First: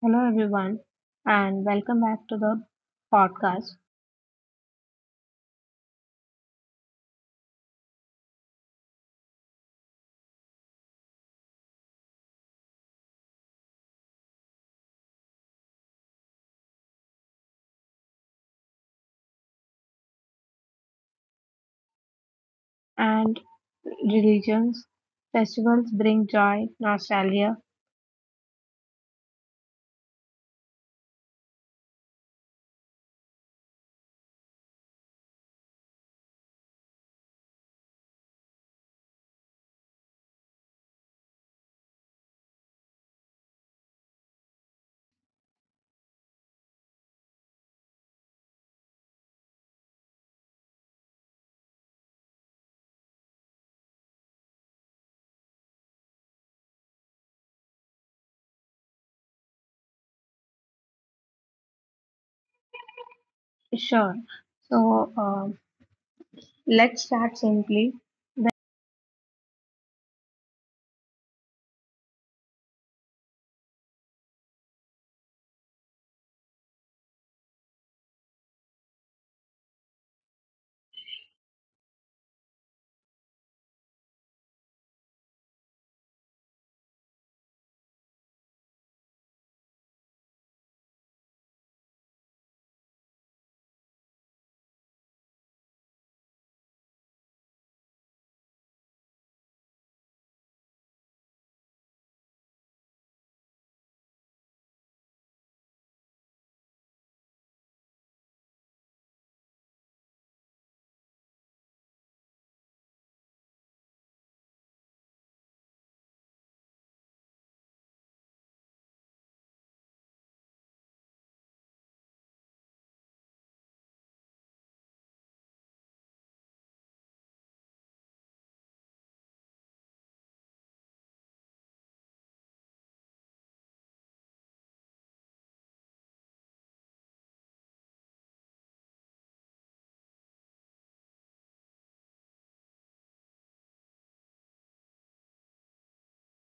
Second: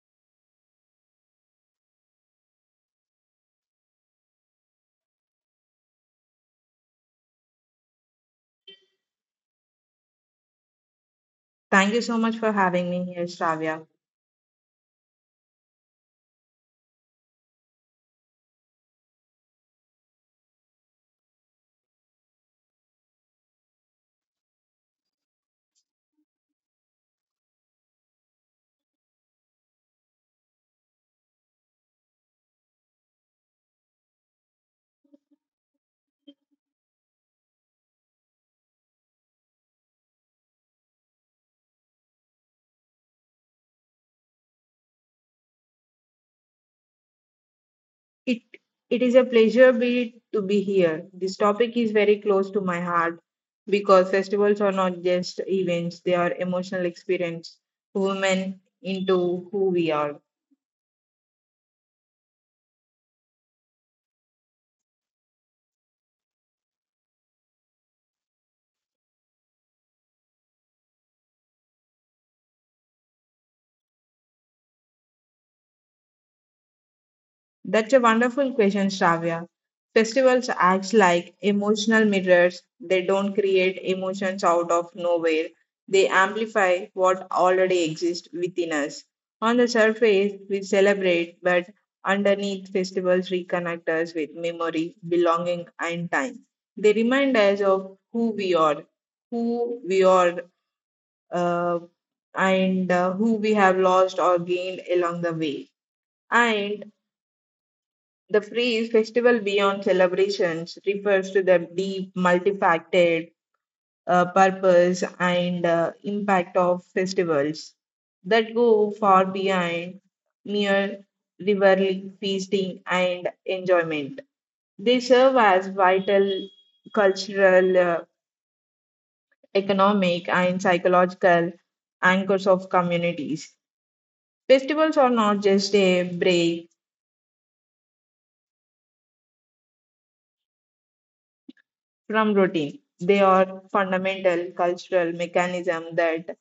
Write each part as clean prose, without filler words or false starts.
Hello, everyone, and welcome back to the podcast. Thank you so much for having me here, Shravya. And religions, festivals bring joy, nostalgia, It it is a pleasure be to be here. This topic is very close to my heart because festivals are not just events; they are emotional experience women into who we are. sure. So, um let's start simply. That's a wonderful question, Shravya. Festivals act like emotional mirrors. They don't create emotions out of nowhere. They amplify what already exists within us. On the surface, we celebrate, but underneath, festivals reconnect us with memory, belonging, and time. They remind us of who we are, who we are, uh, and who we have lost or gained along the way. And the phrase festival beyond celebrations refers to the deep, multifaceted purpose and impact of festivals that go far beyond mere rivalry, feasting, and enjoyment. They serve as vital cultural, economic, and psychological anchors of communities. Festivals are not just a break from routine. They are fundamental cultural mechanism that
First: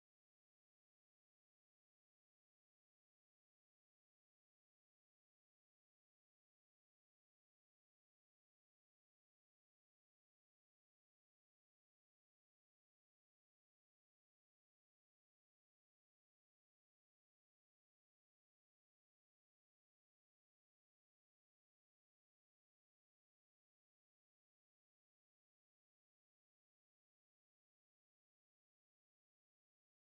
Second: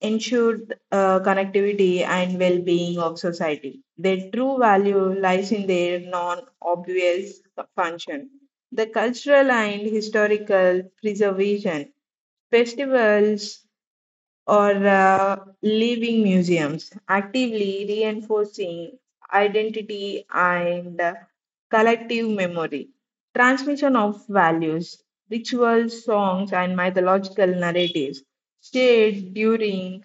ensure connectivity and well-being of society. Their true value lies in their non-obvious function. The cultural and historical preservation festivals or living museums, actively reinforcing identity and collective memory, transmission of values, rituals, songs, and mythological narratives shared during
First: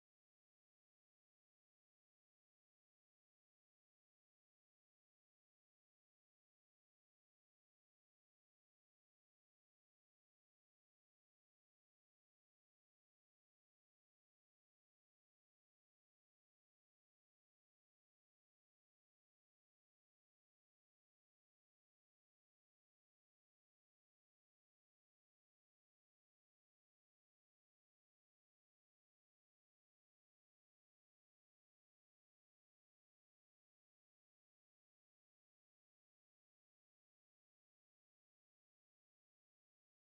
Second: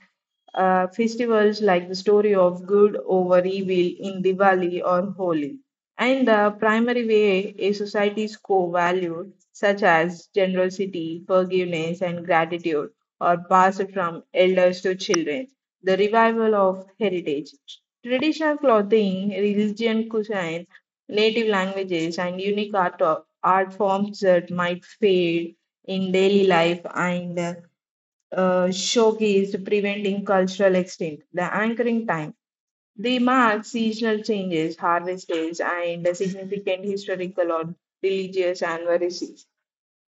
festivals like the story of good over evil in Diwali or Holi. And the primary way a society's core values, such as generosity, forgiveness, and gratitude, or passed from elders to children. The revival of heritage. Traditional clothing, religion cuisine, native languages, and unique art forms that might fade in daily life and showcased preventing cultural extinct. The anchoring time. They mark seasonal changes, harvest days, and significant historical or religious anniversaries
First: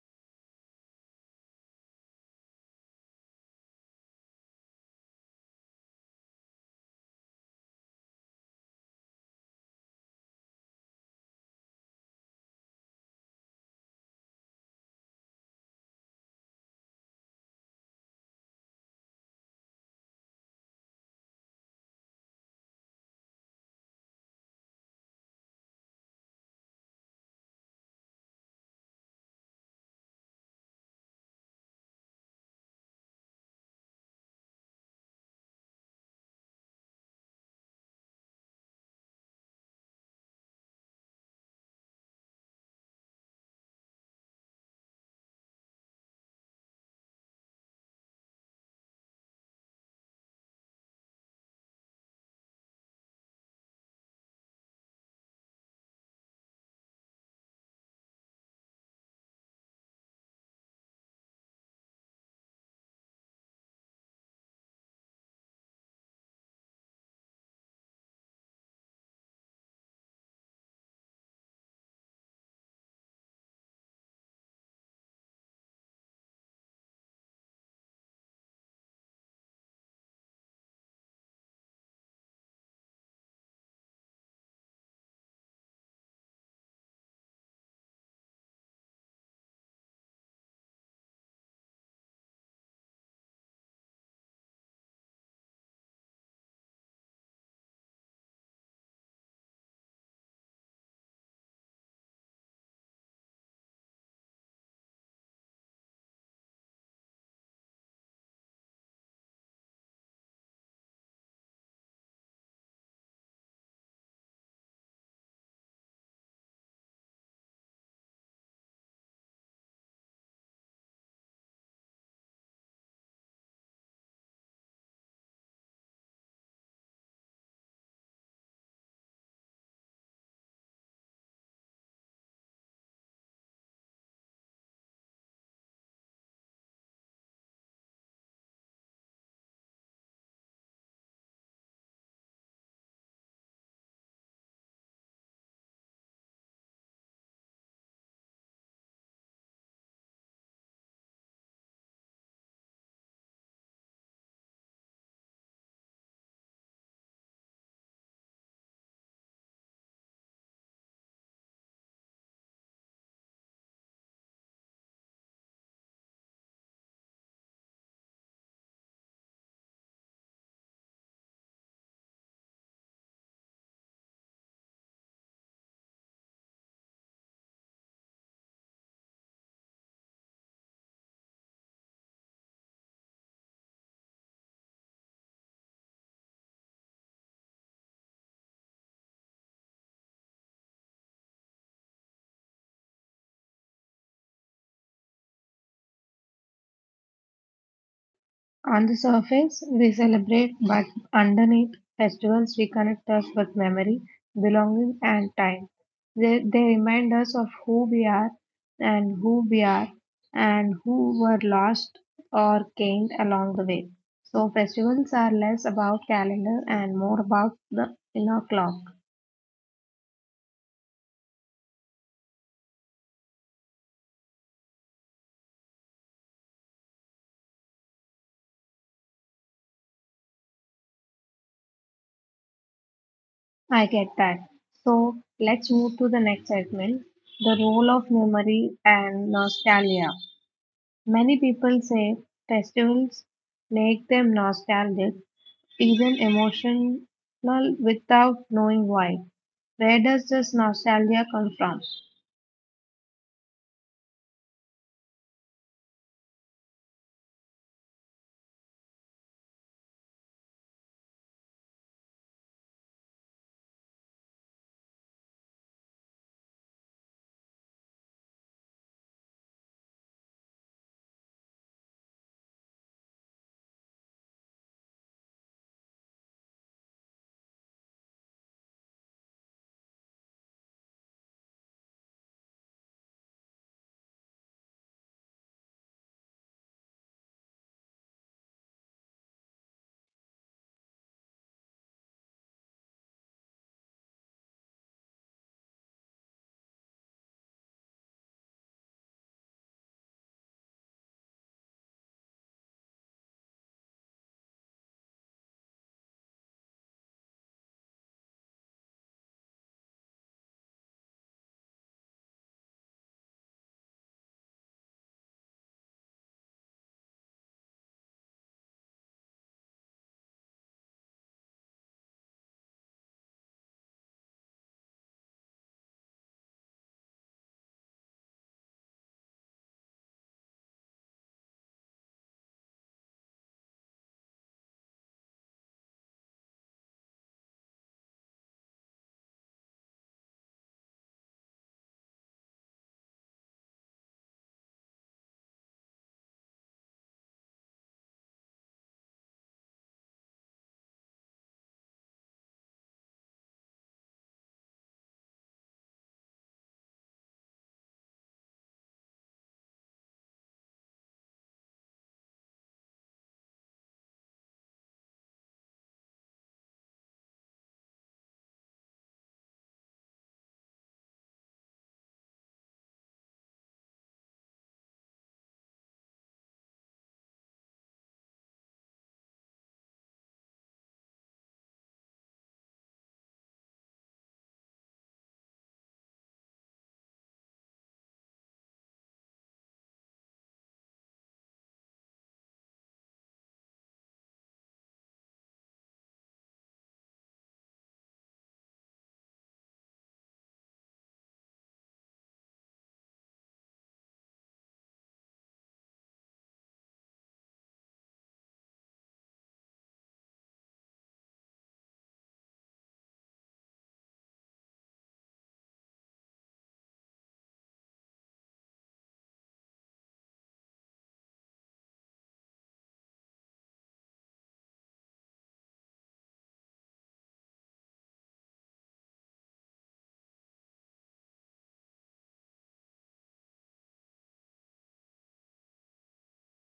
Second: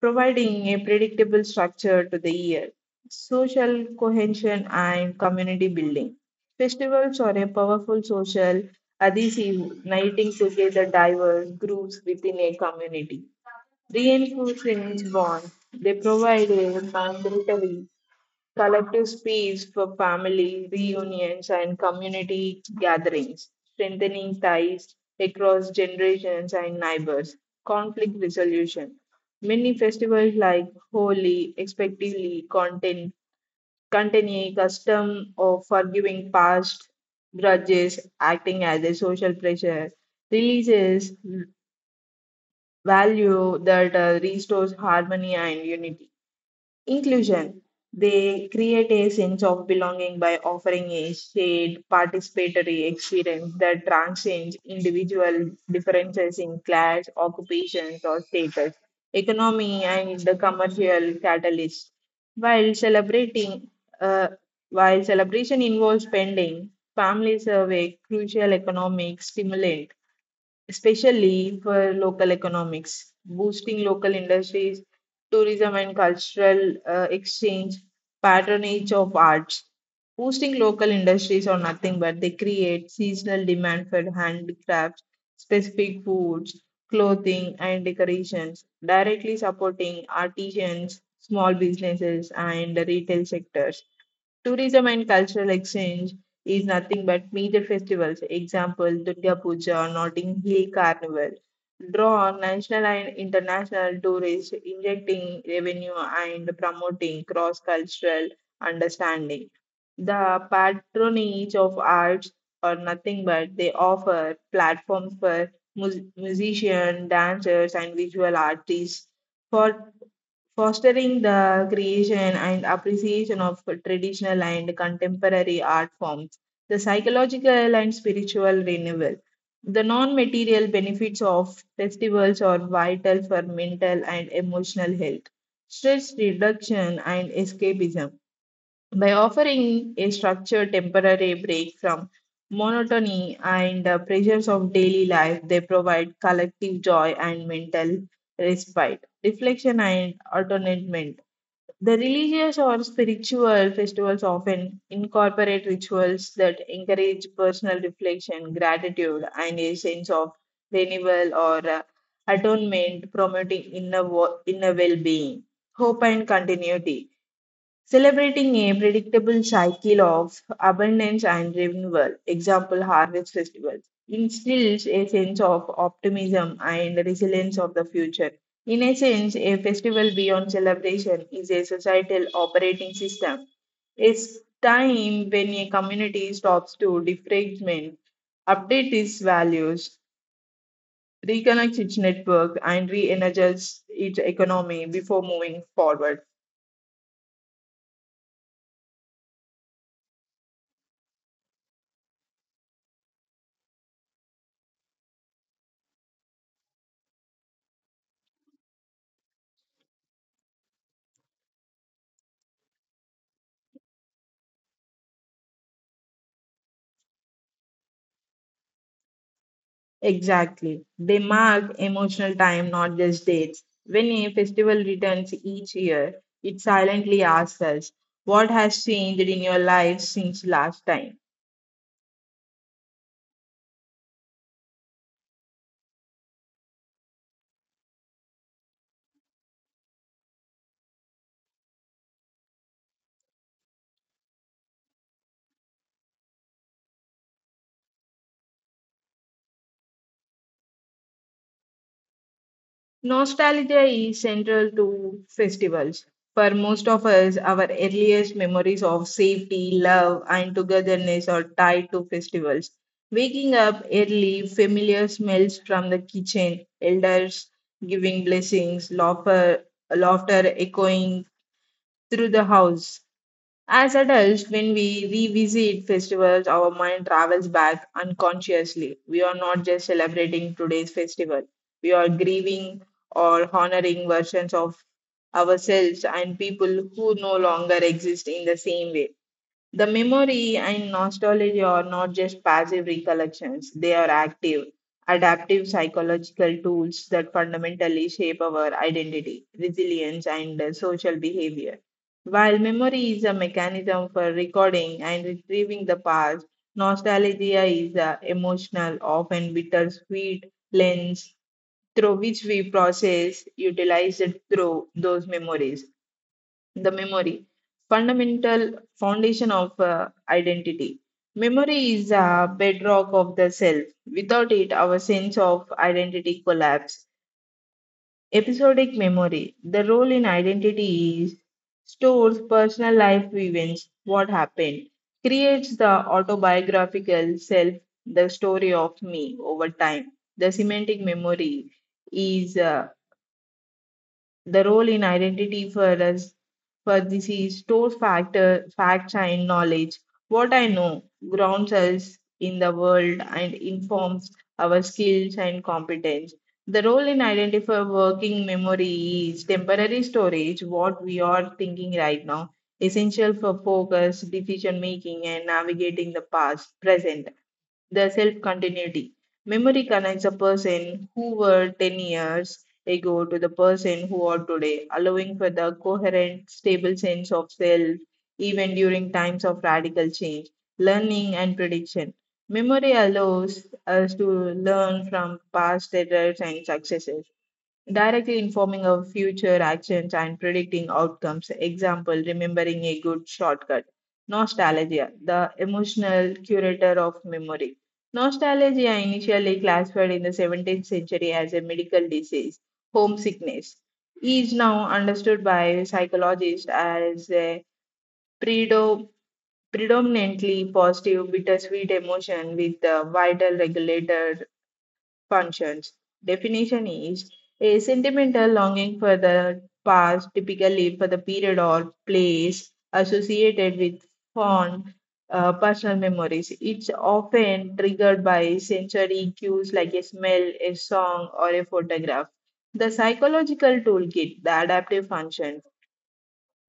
providing a predictable structure to the year. Social cohesion and community building. Festivals are a powerful social adhesive, uniting together diverse groups within a community. Reinforcing bonds, they provide a mandatory collective space for family reunions and community gatherings, strengthening ties across generations and neighbors, conflict resolution. Many festivals like Holi, expectively, contain a custom of forgiving past grudges, acting as a social pressure, releases value that restores harmony and unity. Inclusion. They create a sense of belonging by offering a shared participatory experience that transcends individual differences in class, occupations, or status, economy, and the commercial catalyst. While celebrating, uh, while celebration involves spending, families serve a crucial economic stimulant especially for local economics, boosting local industries, tourism and cultural exchange, patronage of arts. Boosting local industries are nothing but they create seasonal demand for handicrafts, specific foods, clothing, and decorations, directly supporting artisans, small businesses, and the retail sectors. Tourism and cultural exchange is nothing but major festivals, example Durga Puja, Notting Hill Carnival, draw on national and international tourists, injecting revenue and promoting cross-cultural understanding. The patronage of arts are nothing but they offer platforms for musicians, dancers, and visual artists. For fostering the creation and appreciation of traditional and contemporary art forms, the psychological and spiritual renewal. The non material benefits of festivals are vital for mental and emotional health, stress reduction, and escapism. By offering a structured temporary break from monotony and the pressures of daily life, they provide collective joy and mental respite, reflection, and atonement. The religious or spiritual festivals often incorporate rituals that encourage personal reflection, gratitude, and a sense of renewal or atonement, promoting inner well being, hope, and continuity celebrating a predictable cycle of abundance and renewal, example harvest festivals, instills a sense of optimism and resilience of the future. In a sense, a festival beyond celebration is a societal operating system. It's time when a community stops to defragment, update its values, reconnects its network, and re energizes its economy before moving forward. On the surface, we celebrate, but underneath, festivals reconnect us with memory, belonging, and time. They remind us of who we are and who we are and who were lost or gained along the way. So, festivals are less about calendar and more about the inner clock. Exactly. They mark emotional time, not just dates. When a festival returns each year, it silently asks us, what has changed in your life since last time? I get that. So, let's move to the next segment, the role of memory and nostalgia. Many people say festivals make them nostalgic, even emotional without knowing why. Where does this nostalgia come from? Nostalgia is central to festivals. For most of us, our earliest memories of safety, love, and togetherness are tied to festivals. Waking up early, familiar smells from the kitchen, elders giving blessings, laughter echoing through the house. As adults, when we revisit festivals, our mind travels back unconsciously. We are not just celebrating today's festival, we are grieving or honoring versions of ourselves and people who no longer exist in the same way. The memory and nostalgia are not just passive recollections, they are active, adaptive psychological tools that fundamentally shape our identity, resilience, and social behavior. While memory is a mechanism for recording and retrieving the past, nostalgia is an emotional, often bittersweet lens through which we process, utilize, and through those memories the memory fundamental foundation of identity memory is a bedrock of the self without it our sense of identity collapse episodic memory the role in identity is stores personal life events what happened creates the autobiographical self the story of me over time the semantic memory is the role in identity for us for this is stores factor, facts and knowledge. What I know grounds us in the world and informs our skills and competence. The role in identifier working memory is temporary storage, what we are thinking right now, essential for focus, decision making, and navigating the past, present the self continuity. Memory connects a person who were 10 years they go to the person who are today, allowing for the coherent, stable sense of self, even during times of radical change, learning and prediction. Memory allows us to learn from past errors and successes directly informing our future actions and predicting outcomes. Example, remembering a good shortcut. Nostalgia, the emotional curator of memory. Nostalgia, initially classified in the 17th century as a medical disease, homesickness, is now understood by psychologists as a predo- predominantly positive, bittersweet emotion with the vital regulator functions. Definition is a sentimental longing for the past, typically for the period or place associated with fond personal memories. It's often triggered by sensory cues like a smell, a song, or a photograph. The psychological toolkit, the adaptive function.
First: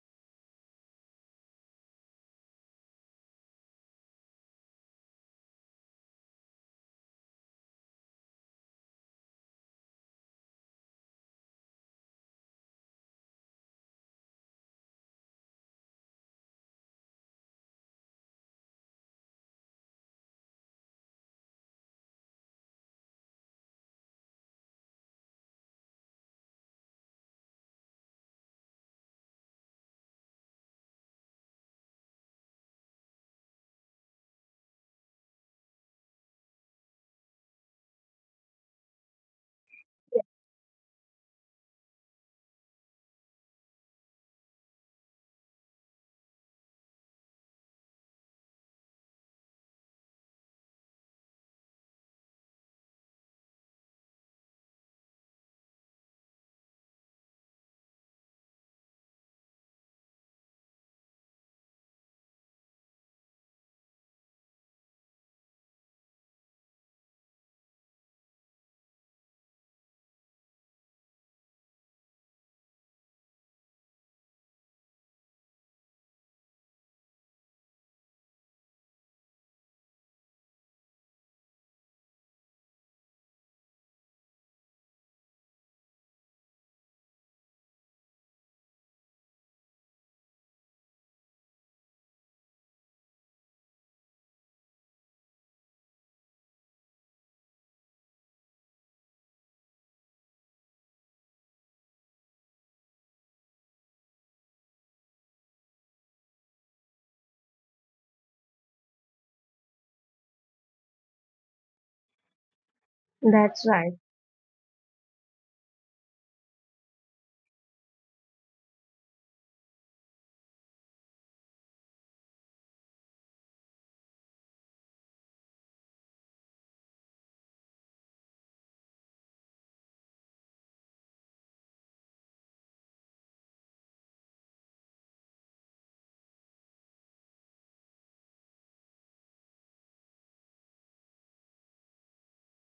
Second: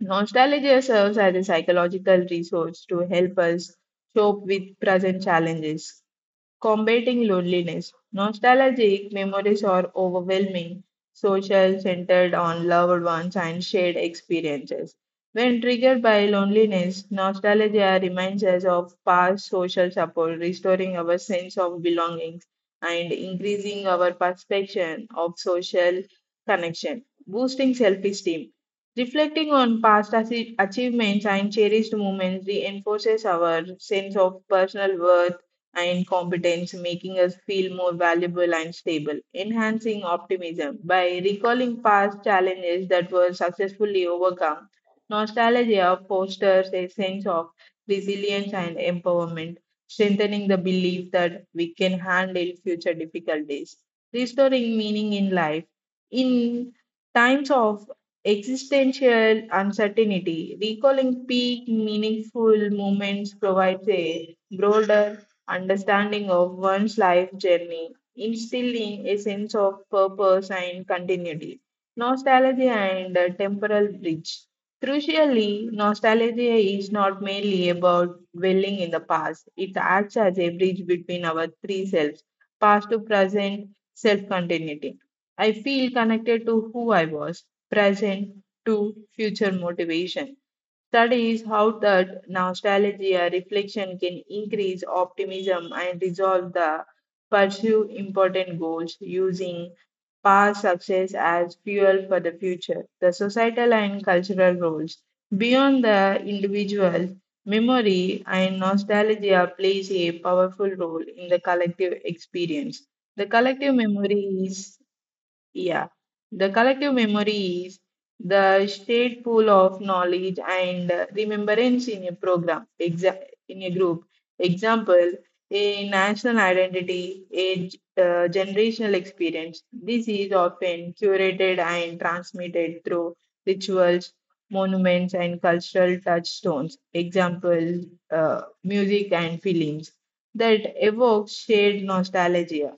Nostalgia serves as a psychological resource to help us cope with present challenges combating loneliness. Nostalgic memories are overwhelming, social, centered on loved ones and shared experiences. When triggered by loneliness, nostalgia reminds us of past social support, restoring our sense of belonging and increasing our perception of social connection, boosting self esteem. Reflecting on achievements and cherished moments reinforces our sense of personal worth and competence, making us feel more valuable and stable, enhancing optimism by recalling past challenges that were successfully overcome. Nostalgia fosters a sense of resilience and empowerment, strengthening the belief that we can handle future difficulties, restoring meaning in life. In times of existential uncertainty, recalling peak meaningful moments provides a broader understanding of one's life journey, instilling a sense of purpose and continuity. Nostalgia and a temporal bridge. Crucially, nostalgia is not merely about dwelling in the past, it acts as a bridge between our three selves past to present, self continuity. I feel connected to who I was, present to future motivation studies how that nostalgia reflection can increase optimism and resolve the pursue important goals using past success as fuel for the future. The societal and cultural roles beyond the individual memory and nostalgia plays a powerful role in the collective experience. The That's collective right, memory is yeah, the collective memory is the state pool of knowledge and remembrance in a program, exa in a group. Example, a national identity, a generational experience. This is often curated and transmitted through rituals, monuments, and cultural touchstones. Example, music and films that evoke shared nostalgia.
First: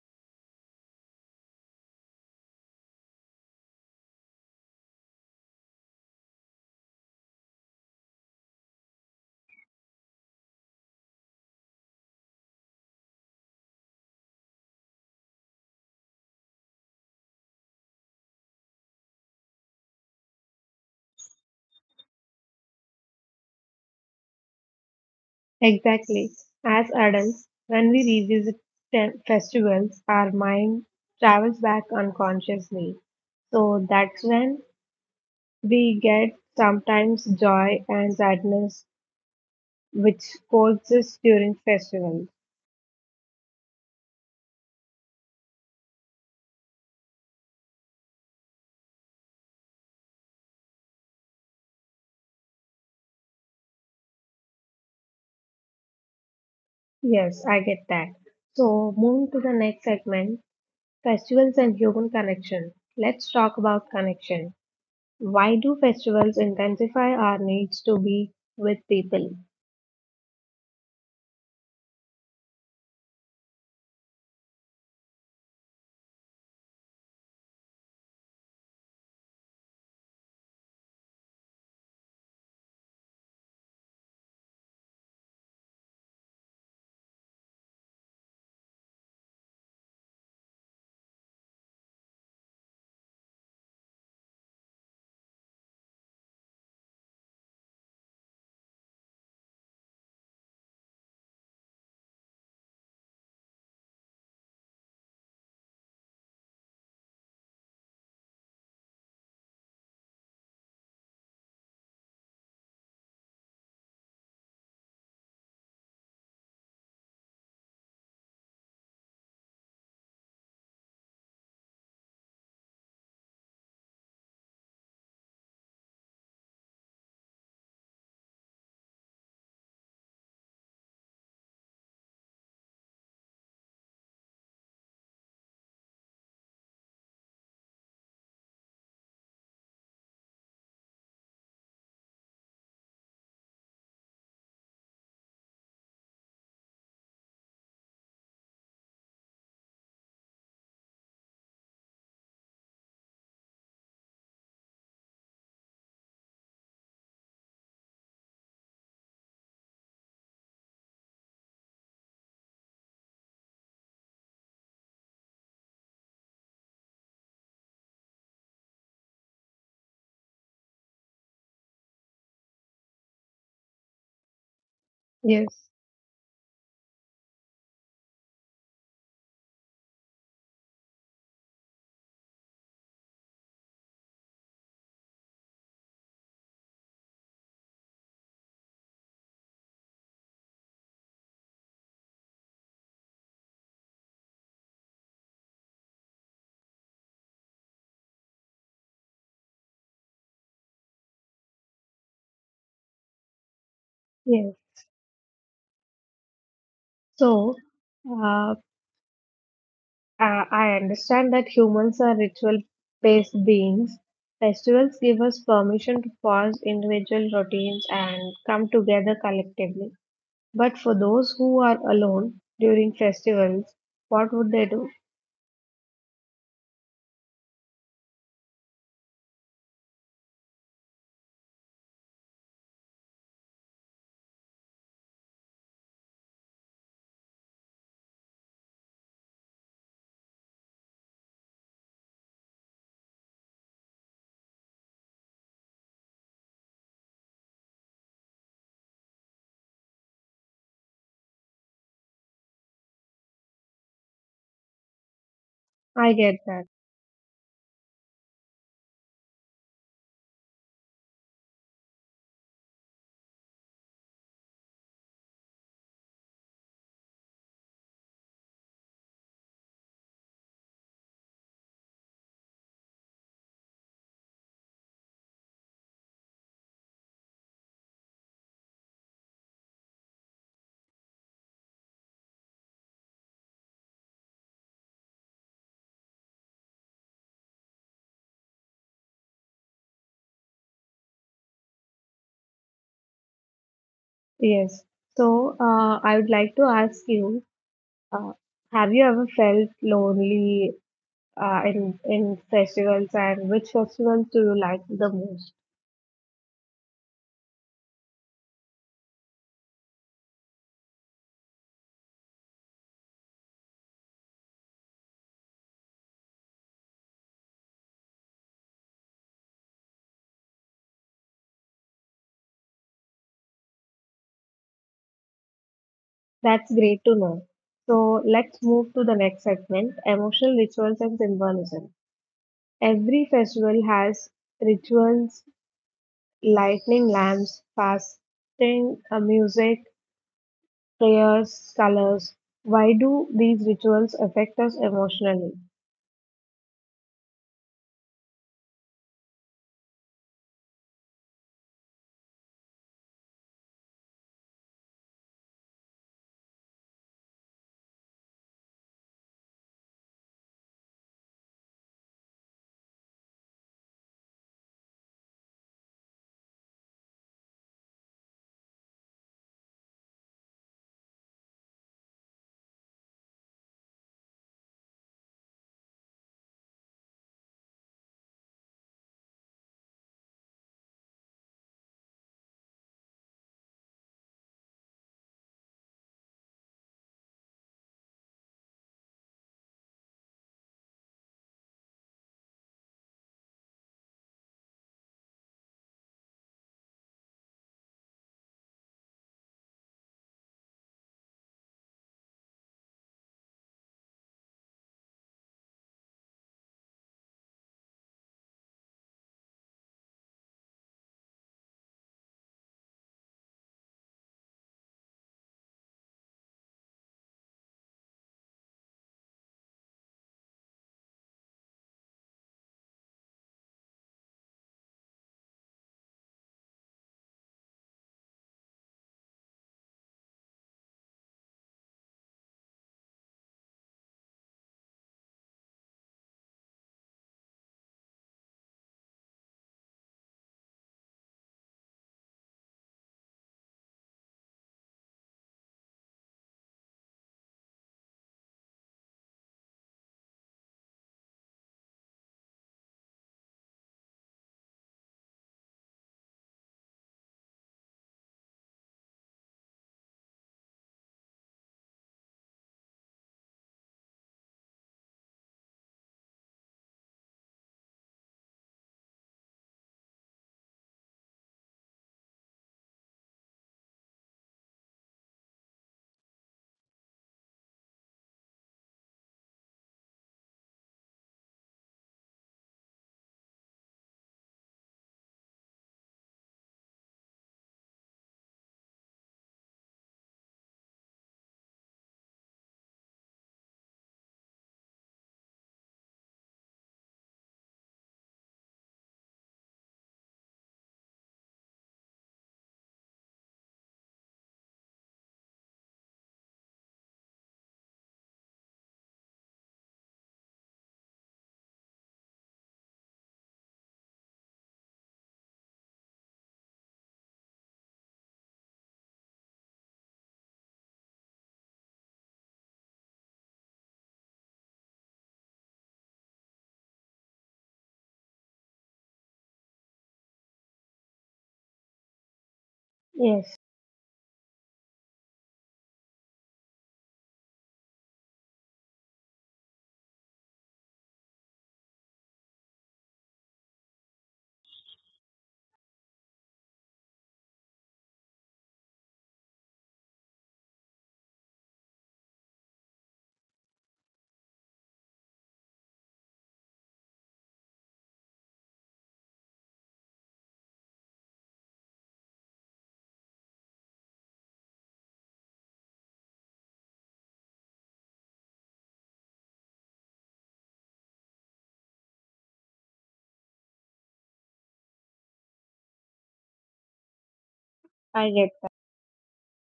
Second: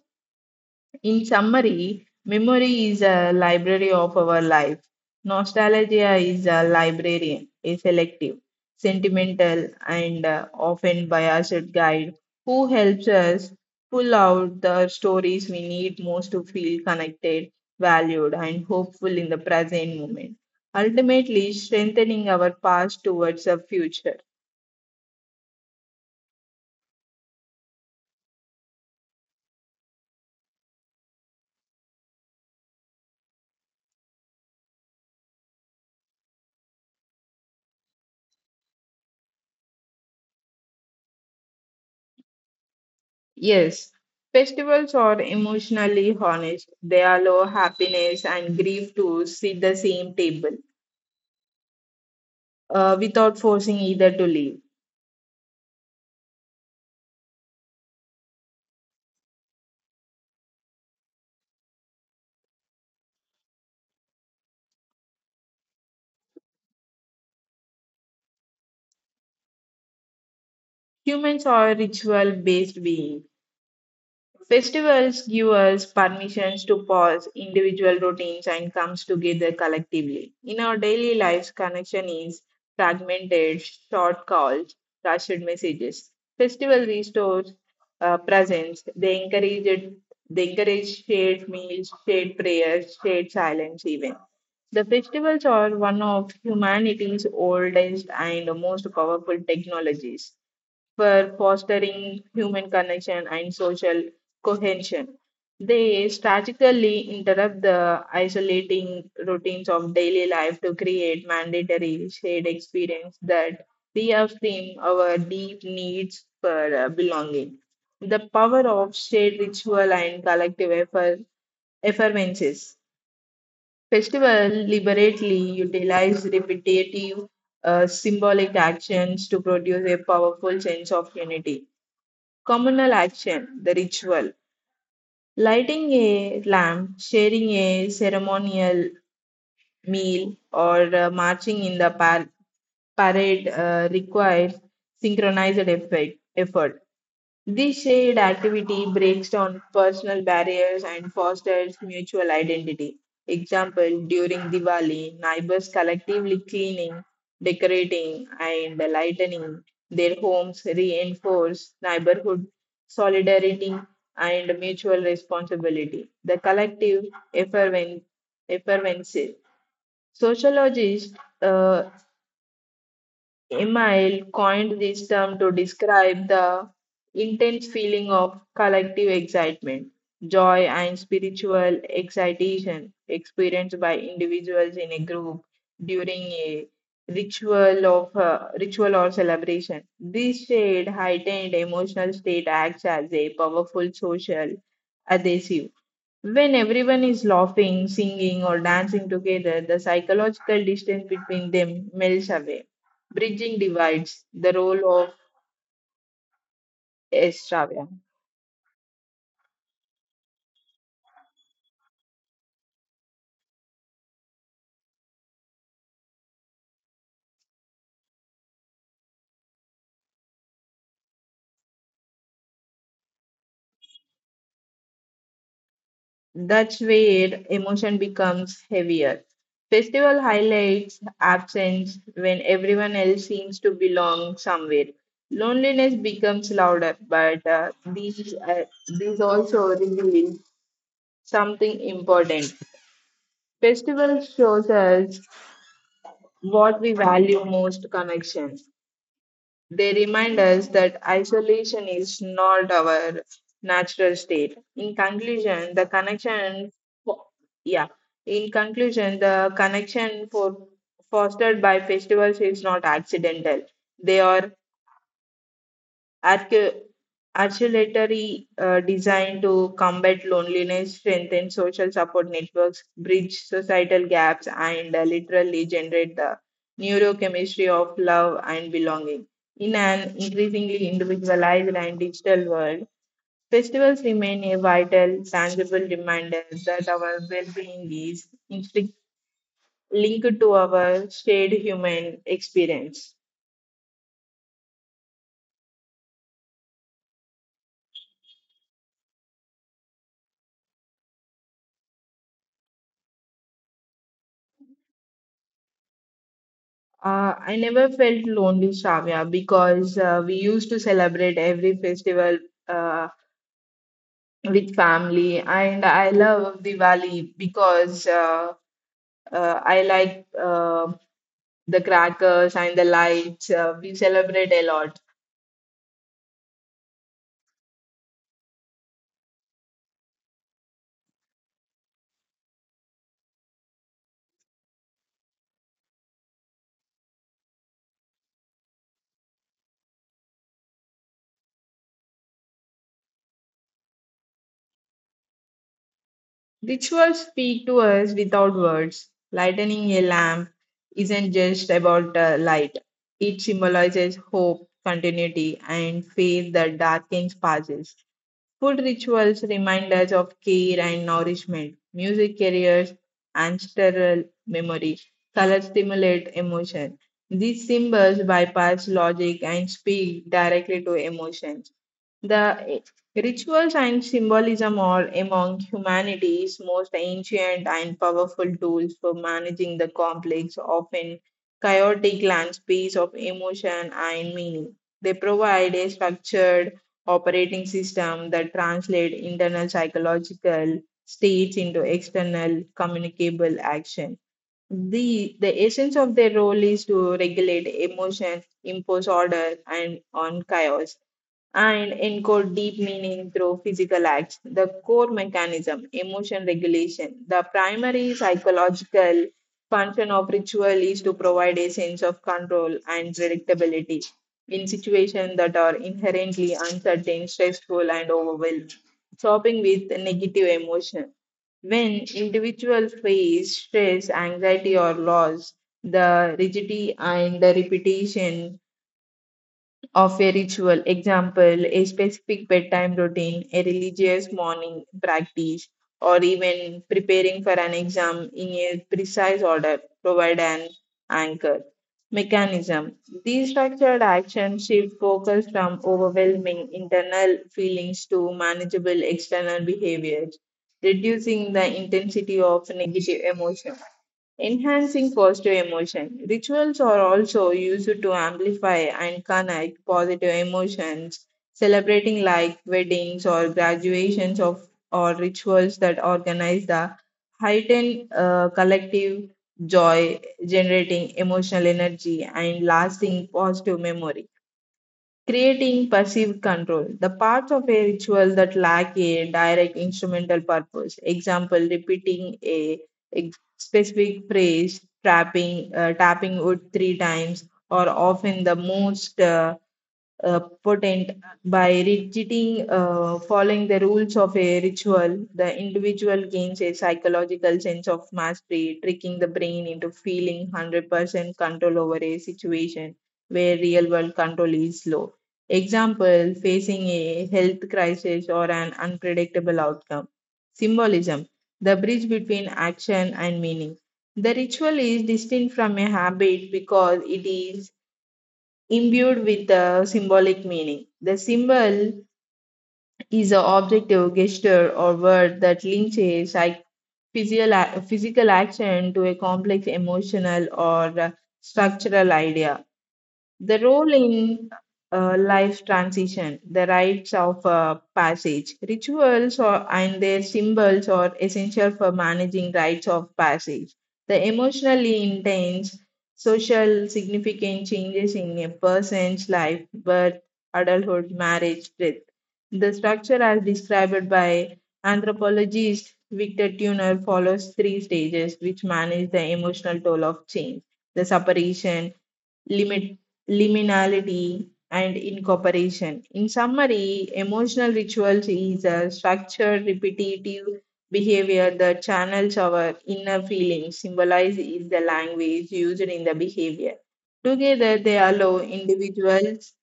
In summary, memory is a library of our life. Nostalgia is a librarian, a selective, sentimental, and often biased guide who helps us pull out the stories we need most to feel connected, valued, and hopeful in the present moment, ultimately strengthening our past towards the future. exactly. As adults, when we revisit festivals, our mind travels back unconsciously. So that's when we get sometimes joy and sadness, which coexist during festivals. Yes, festivals are emotionally honest. They allow happiness and grief to sit the same table without forcing either to leave. Yes, I get that. So, moving to the next segment, festivals and human connection. Let's talk about connection. Why do festivals intensify our needs to be with people? Humans are ritual based beings. Festivals give us permissions to pause individual routines and comes together collectively. In our daily lives, connection is fragmented, short calls, rushed messages. Festival restores presence. They encourage it, they encourage shared meals, shared prayers, shared silence even. The festivals are one of humanity's oldest and most powerful technologies for fostering human connection and social cohesion. They strategically interrupt the isolating routines of daily life to create mandatory shared experience that reaffirm our deep needs for belonging. The power of shared ritual and collective effort, effervences. Festival liberately utilize repetitive symbolic actions to produce a powerful sense of unity communal action, the ritual, lighting a lamp, sharing a ceremonial meal, or marching in the parade requires synchronized effort. This shared activity breaks down personal barriers and fosters mutual identity. Example, during Diwali, neighbors collectively cleaning, decorating, and lightening their homes reinforce neighborhood solidarity and mutual responsibility. The collective effervescence. Sociologists uh, Emile coined this term to Yes, describe the intense feeling of collective excitement, joy, and spiritual excitation experienced by individuals in a group during a ritual or celebration. This shared heightened emotional state acts as a powerful social adhesive. When everyone is laughing, singing, or dancing together, the psychological distance between them melts away, bridging divides, the yes. role of So, extravia. uh, I I understand that humans are ritual-based beings. Festivals give us permission to pause individual routines and come together collectively. But for those who are alone during festivals, what would they do? That's where emotion becomes heavier. Festival highlights absence when everyone else seems to belong somewhere. Loneliness becomes louder, but these also reveal something important. Festival shows us what we value most connection. They remind us that isolation is not our natural state. In conclusion, the I get that. connection, fo- yeah, in conclusion, the connection for fostered by festivals is not accidental. They are Arch- articulatory design to combat loneliness, strengthen social support networks, bridge societal gaps, and literally generate the neurochemistry of love and belonging. In an increasingly individualized and digital world, festivals remain a vital, tangible reminder that our well being is linked to our shared human experience. Yes. So, I would like to ask you, uh, have you ever felt lonely in festivals, and which festivals do you like the most? I never felt lonely, Shavya, because we used to celebrate every festival uh, with family, and I love Diwali because I like the crackers and the lights. We celebrate a lot. That's great to know. So, let's move to the next segment, emotional rituals and symbolism. Every festival has rituals, lighting lamps, fasting, music, prayers, colors. Why do these rituals affect us emotionally? Rituals speak to us without words. Lightening a lamp isn't just about light. It symbolizes hope, continuity, and faith that darkens passes. Food rituals remind us of care and nourishment. Music carries ancestral memory. Color stimulate emotion. These symbols bypass logic and speak directly to emotion. The rituals and symbolism are among humanity's most ancient and powerful tools for managing the complex, often chaotic landscapes of emotion and meaning. They provide a structured operating system that translates internal psychological states into external communicable action. The essence of their role is to regulate emotion, impose order, and on chaos and encode deep meaning through physical acts. The core mechanism, emotion regulation. The primary psychological function of ritual is to provide a sense of control and predictability in situations that are inherently uncertain, stressful, and overwhelming. Shopping with negative emotion. When individuals face stress, anxiety, or loss, the rigidity and the repetition of a ritual. Example, a specific bedtime routine, a religious morning practice, or even preparing for an exam in a precise order provide an anchor. Mechanism. These structured actions shift focus from overwhelming internal feelings to manageable external behaviors, reducing the intensity of negative emotions. Enhancing positive emotion. Rituals are also used to amplify and connect positive emotions, celebrating like weddings or graduations of or rituals that organize the heightened collective joy, generating emotional energy and lasting positive memory creating passive control, the parts of a ritual that lack a direct instrumental purpose. Example, repeating a specific phrase, tapping, tapping wood three times, or often the most potent by rigidity, following the rules of a ritual. The individual gains a psychological sense of mastery, tricking the brain into feeling 100% control over a situation where real world control is low. Example facing a health crisis or an unpredictable outcome. Symbolism the bridge between action and meaning. The ritual is distinct from a habit because it is imbued with a symbolic meaning. The symbol is an objective gesture or word that links a physical, physical action to a complex emotional or structural idea. The Yes. role in life transition, the rites of passage, rituals or, and their symbols are essential for managing rites of passage. The emotionally intense, social significant changes in a person's life, birth, adulthood, marriage, death. The structure, as described by anthropologist Victor Turner, follows three stages which manage the emotional toll of change the separation, limit, liminality, and incorporation. In summary, emotional rituals is a structured, repetitive behavior that channels our inner feelings, symbolized is the language used in the behavior. Together, they I allow get that. individuals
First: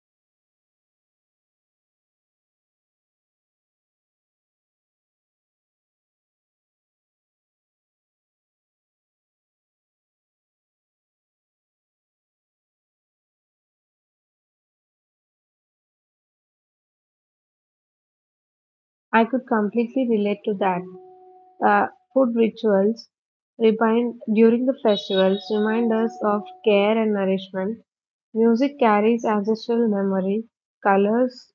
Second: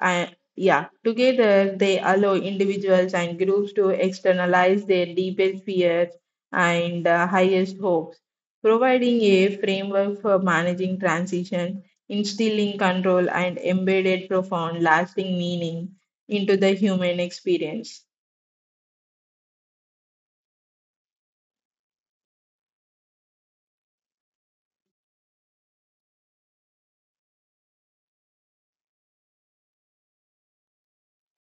and yeah, together they allow individuals and groups to externalize their deepest fears and highest hopes, providing a framework for managing transition, instilling control, and embedded profound, lasting meaning into the human experience. I could completely relate to that. Uh, Food rituals remind during the festivals remind us of care and nourishment. Music carries ancestral memory. Colors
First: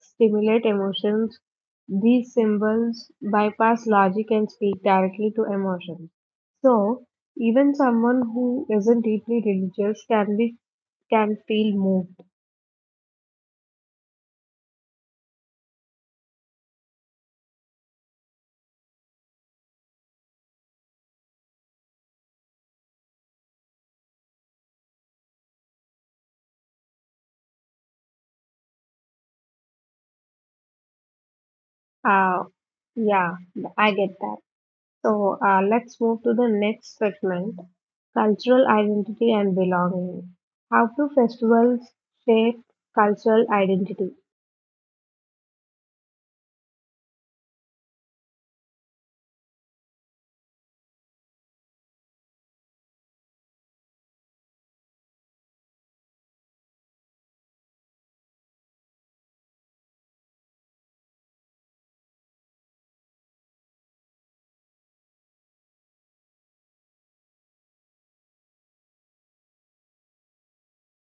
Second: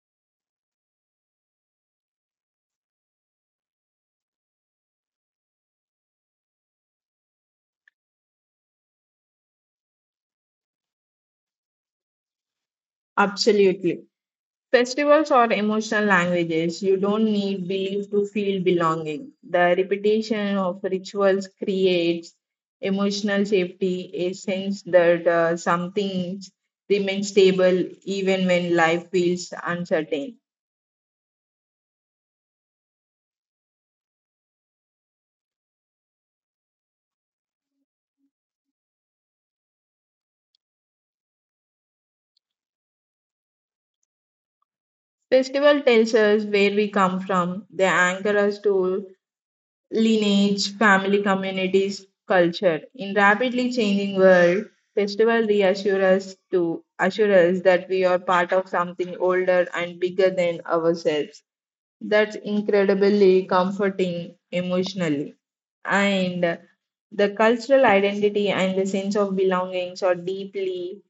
stimulate emotions. These symbols bypass logic and speak directly to emotions. So, even someone who isn't deeply religious can feel moved. Absolutely. Festivals are emotional languages. You don't need belief to feel belonging. The repetition of rituals creates emotional safety, a sense that some things remain stable even when life feels uncertain. Uh, yeah, I get that. So, let's move to the next segment, cultural identity and belonging. How do festivals shape cultural identity? Festival tells us where we come from. They anchor us to lineage, family, communities, culture. In rapidly changing world, festival reassure us to assure us that we are part of something older and bigger than ourselves. That's incredibly comforting emotionally. And the cultural identity and the sense of belongings are deeply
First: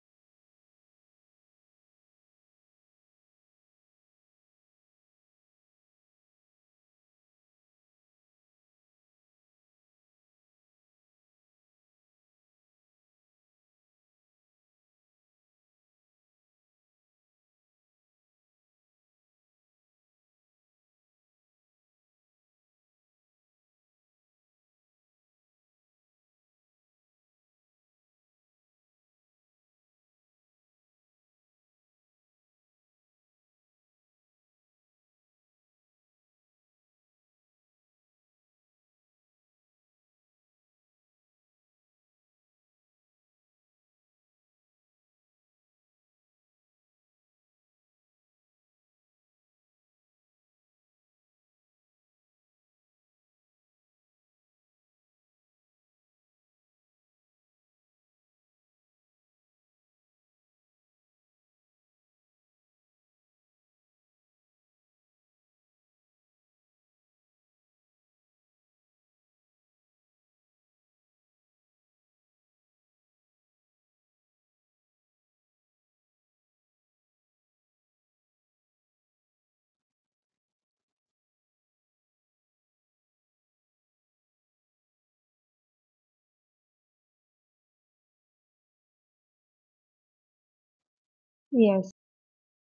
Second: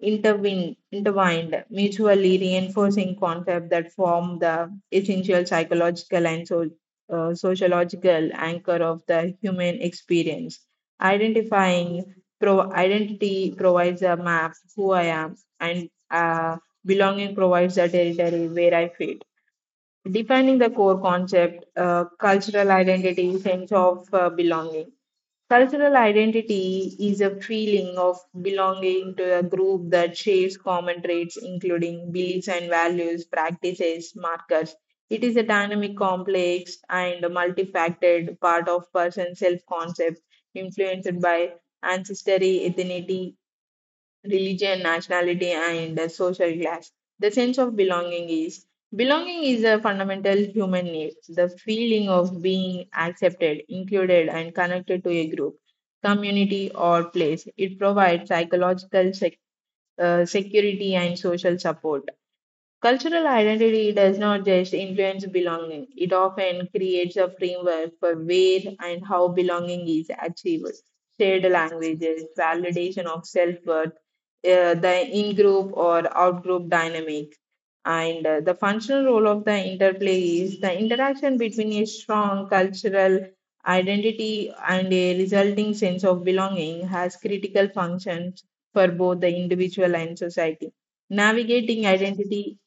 intertwined mutually reinforcing concepts that form the essential psychological and sociological anchor of the human experience. Identifying identity provides a map who I am, and belonging provides a territory where I fit defining the core concept, cultural identity, sense of belonging. Cultural identity is a feeling of belonging to a group that shares common traits, including beliefs and values, practices, markers. It is a dynamic, complex, and multifaceted part of person's self concept, influenced by ancestry, ethnicity, religion, nationality, and social class. The sense of belonging is a fundamental human need. The feeling of being accepted, included, and connected to a group, community, or place. It provides psychological security and social support. Cultural identity does not just influence belonging, it often creates a framework for where and how belonging is achieved. Shared languages, validation of self worth, the in group or out group dynamic, and the functional role of the interplay is the interaction between a strong cultural identity and a resulting sense of belonging has critical functions for both the individual and society. Navigating Yes, identity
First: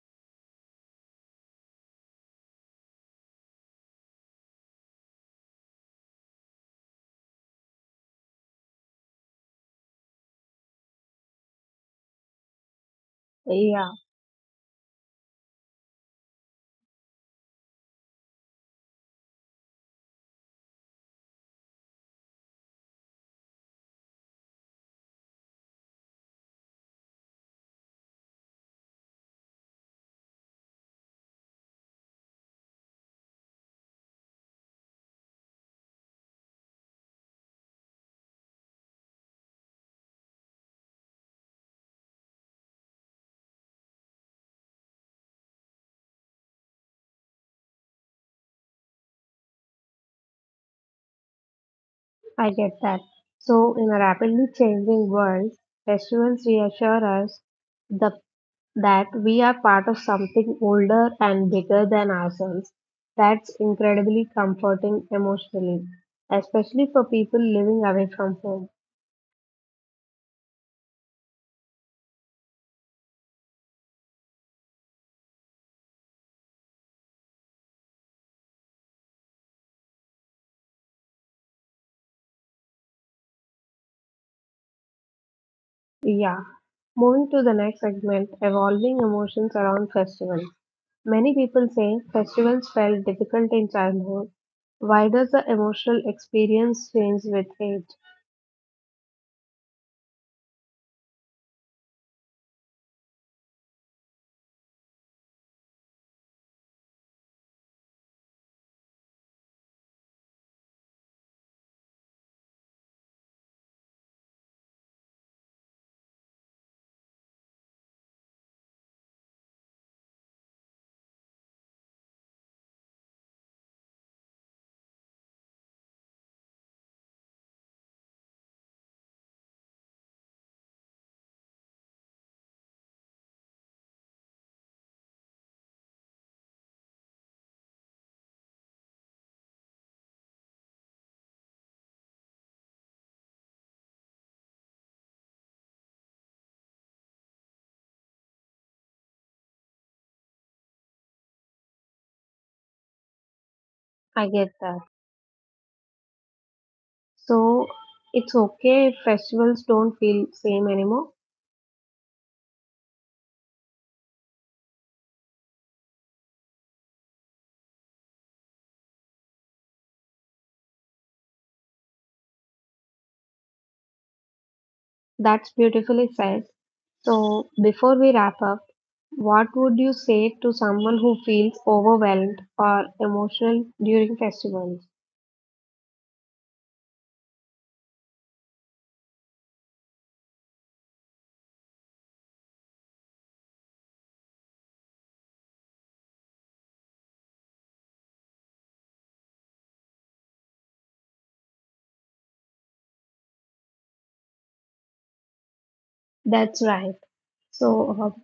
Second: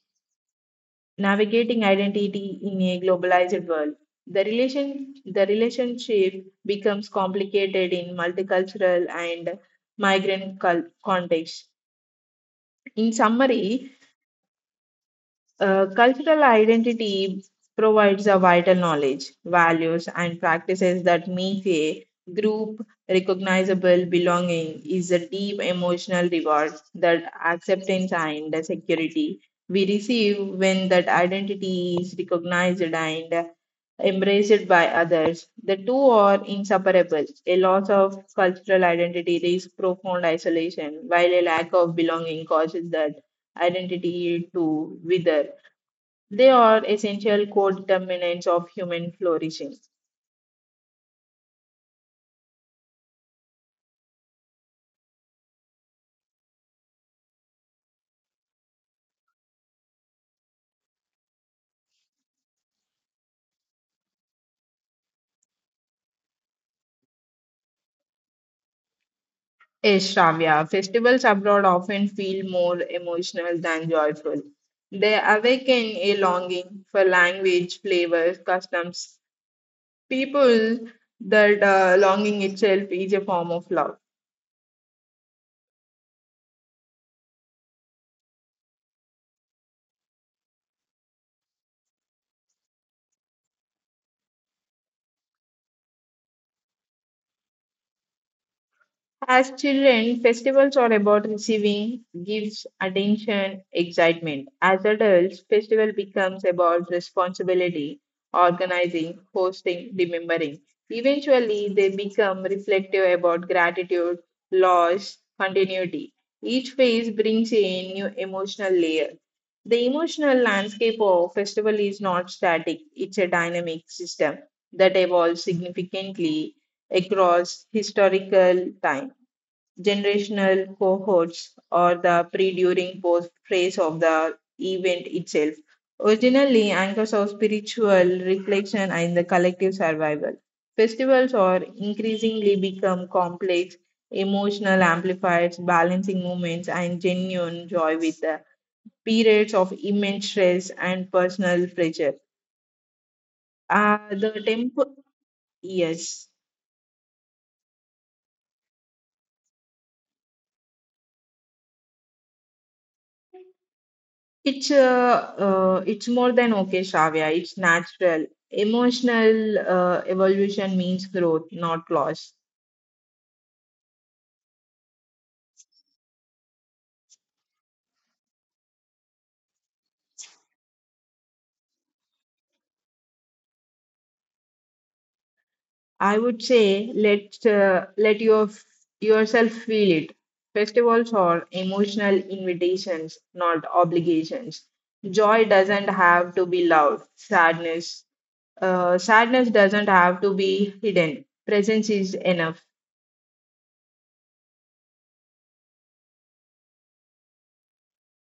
navigating identity in a globalized world. The relationship becomes complicated in multicultural and contexts. In yeah, summary, cultural identity provides a vital knowledge, values, and practices that make a group recognizable. Belonging is a deep emotional reward that acceptance and the security we receive when that identity is recognized and embraced by others. The two are inseparable. A loss of cultural identity risks profound isolation, while a lack of belonging causes that identity to wither. They are essential co-determinants of human flourishing. I get that. So, in a rapidly changing world, festivals reassure us the, that we are part of something older and bigger than ourselves. That's incredibly comforting emotionally, especially for people living away from home. Yes, Shravya, festivals abroad often feel more emotional than joyful. They awaken a longing for language, flavors, customs, people, that longing itself is a form of love. Yeah. Moving to the next segment, evolving emotions around festival. Many people say festivals felt difficult in childhood. Why does the emotional experience change with age? As children, festivals are about receiving gifts, attention, excitement. As adults, festival becomes about responsibility, organizing, hosting, remembering. Eventually, they become reflective about gratitude, loss, continuity. Each phase brings a new emotional layer. The emotional landscape of festival is not static, it's a dynamic system that evolves significantly across historical time generational cohorts or the pre during post phase of the event itself. Originally, anchors of spiritual reflection and the collective survival. Festivals are increasingly become complex, emotional amplifiers, balancing moments, and genuine joy with the periods of immense stress and personal pressure. I The get that. temple, yes. So it's okay if festivals don't feel same anymore. It's more than okay, Shavya. It's natural. Emotional evolution means growth, not loss. That's beautifully said. So before we wrap up, what would you say to someone who feels overwhelmed or emotional during festivals? I would say let your yourself feel it. Festivals are emotional invitations, not obligations. Joy doesn't have to be loud. Sadness doesn't have to be hidden. Presence is enough. That's right. So, uh,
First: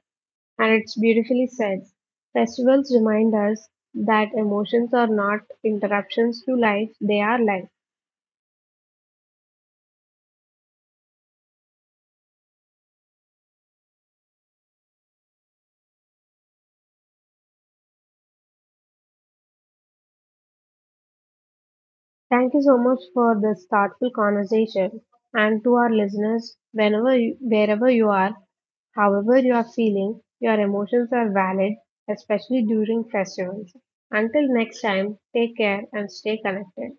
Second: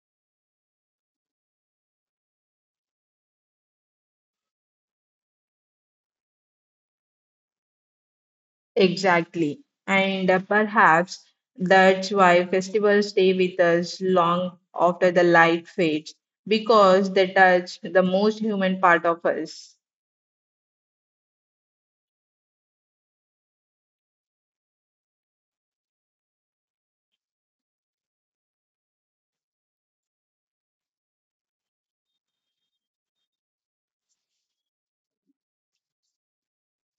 And it's beautifully said. Festivals remind us that emotions are not interruptions to life, they are life. Exactly. And perhaps that's why festivals stay with us long after the light fades, because they touch the most human part of us. Thank you so much for this thoughtful conversation. And to our listeners, wherever you are, however you are feeling, your emotions are valid, especially during festivals. Until next time, take care and stay connected.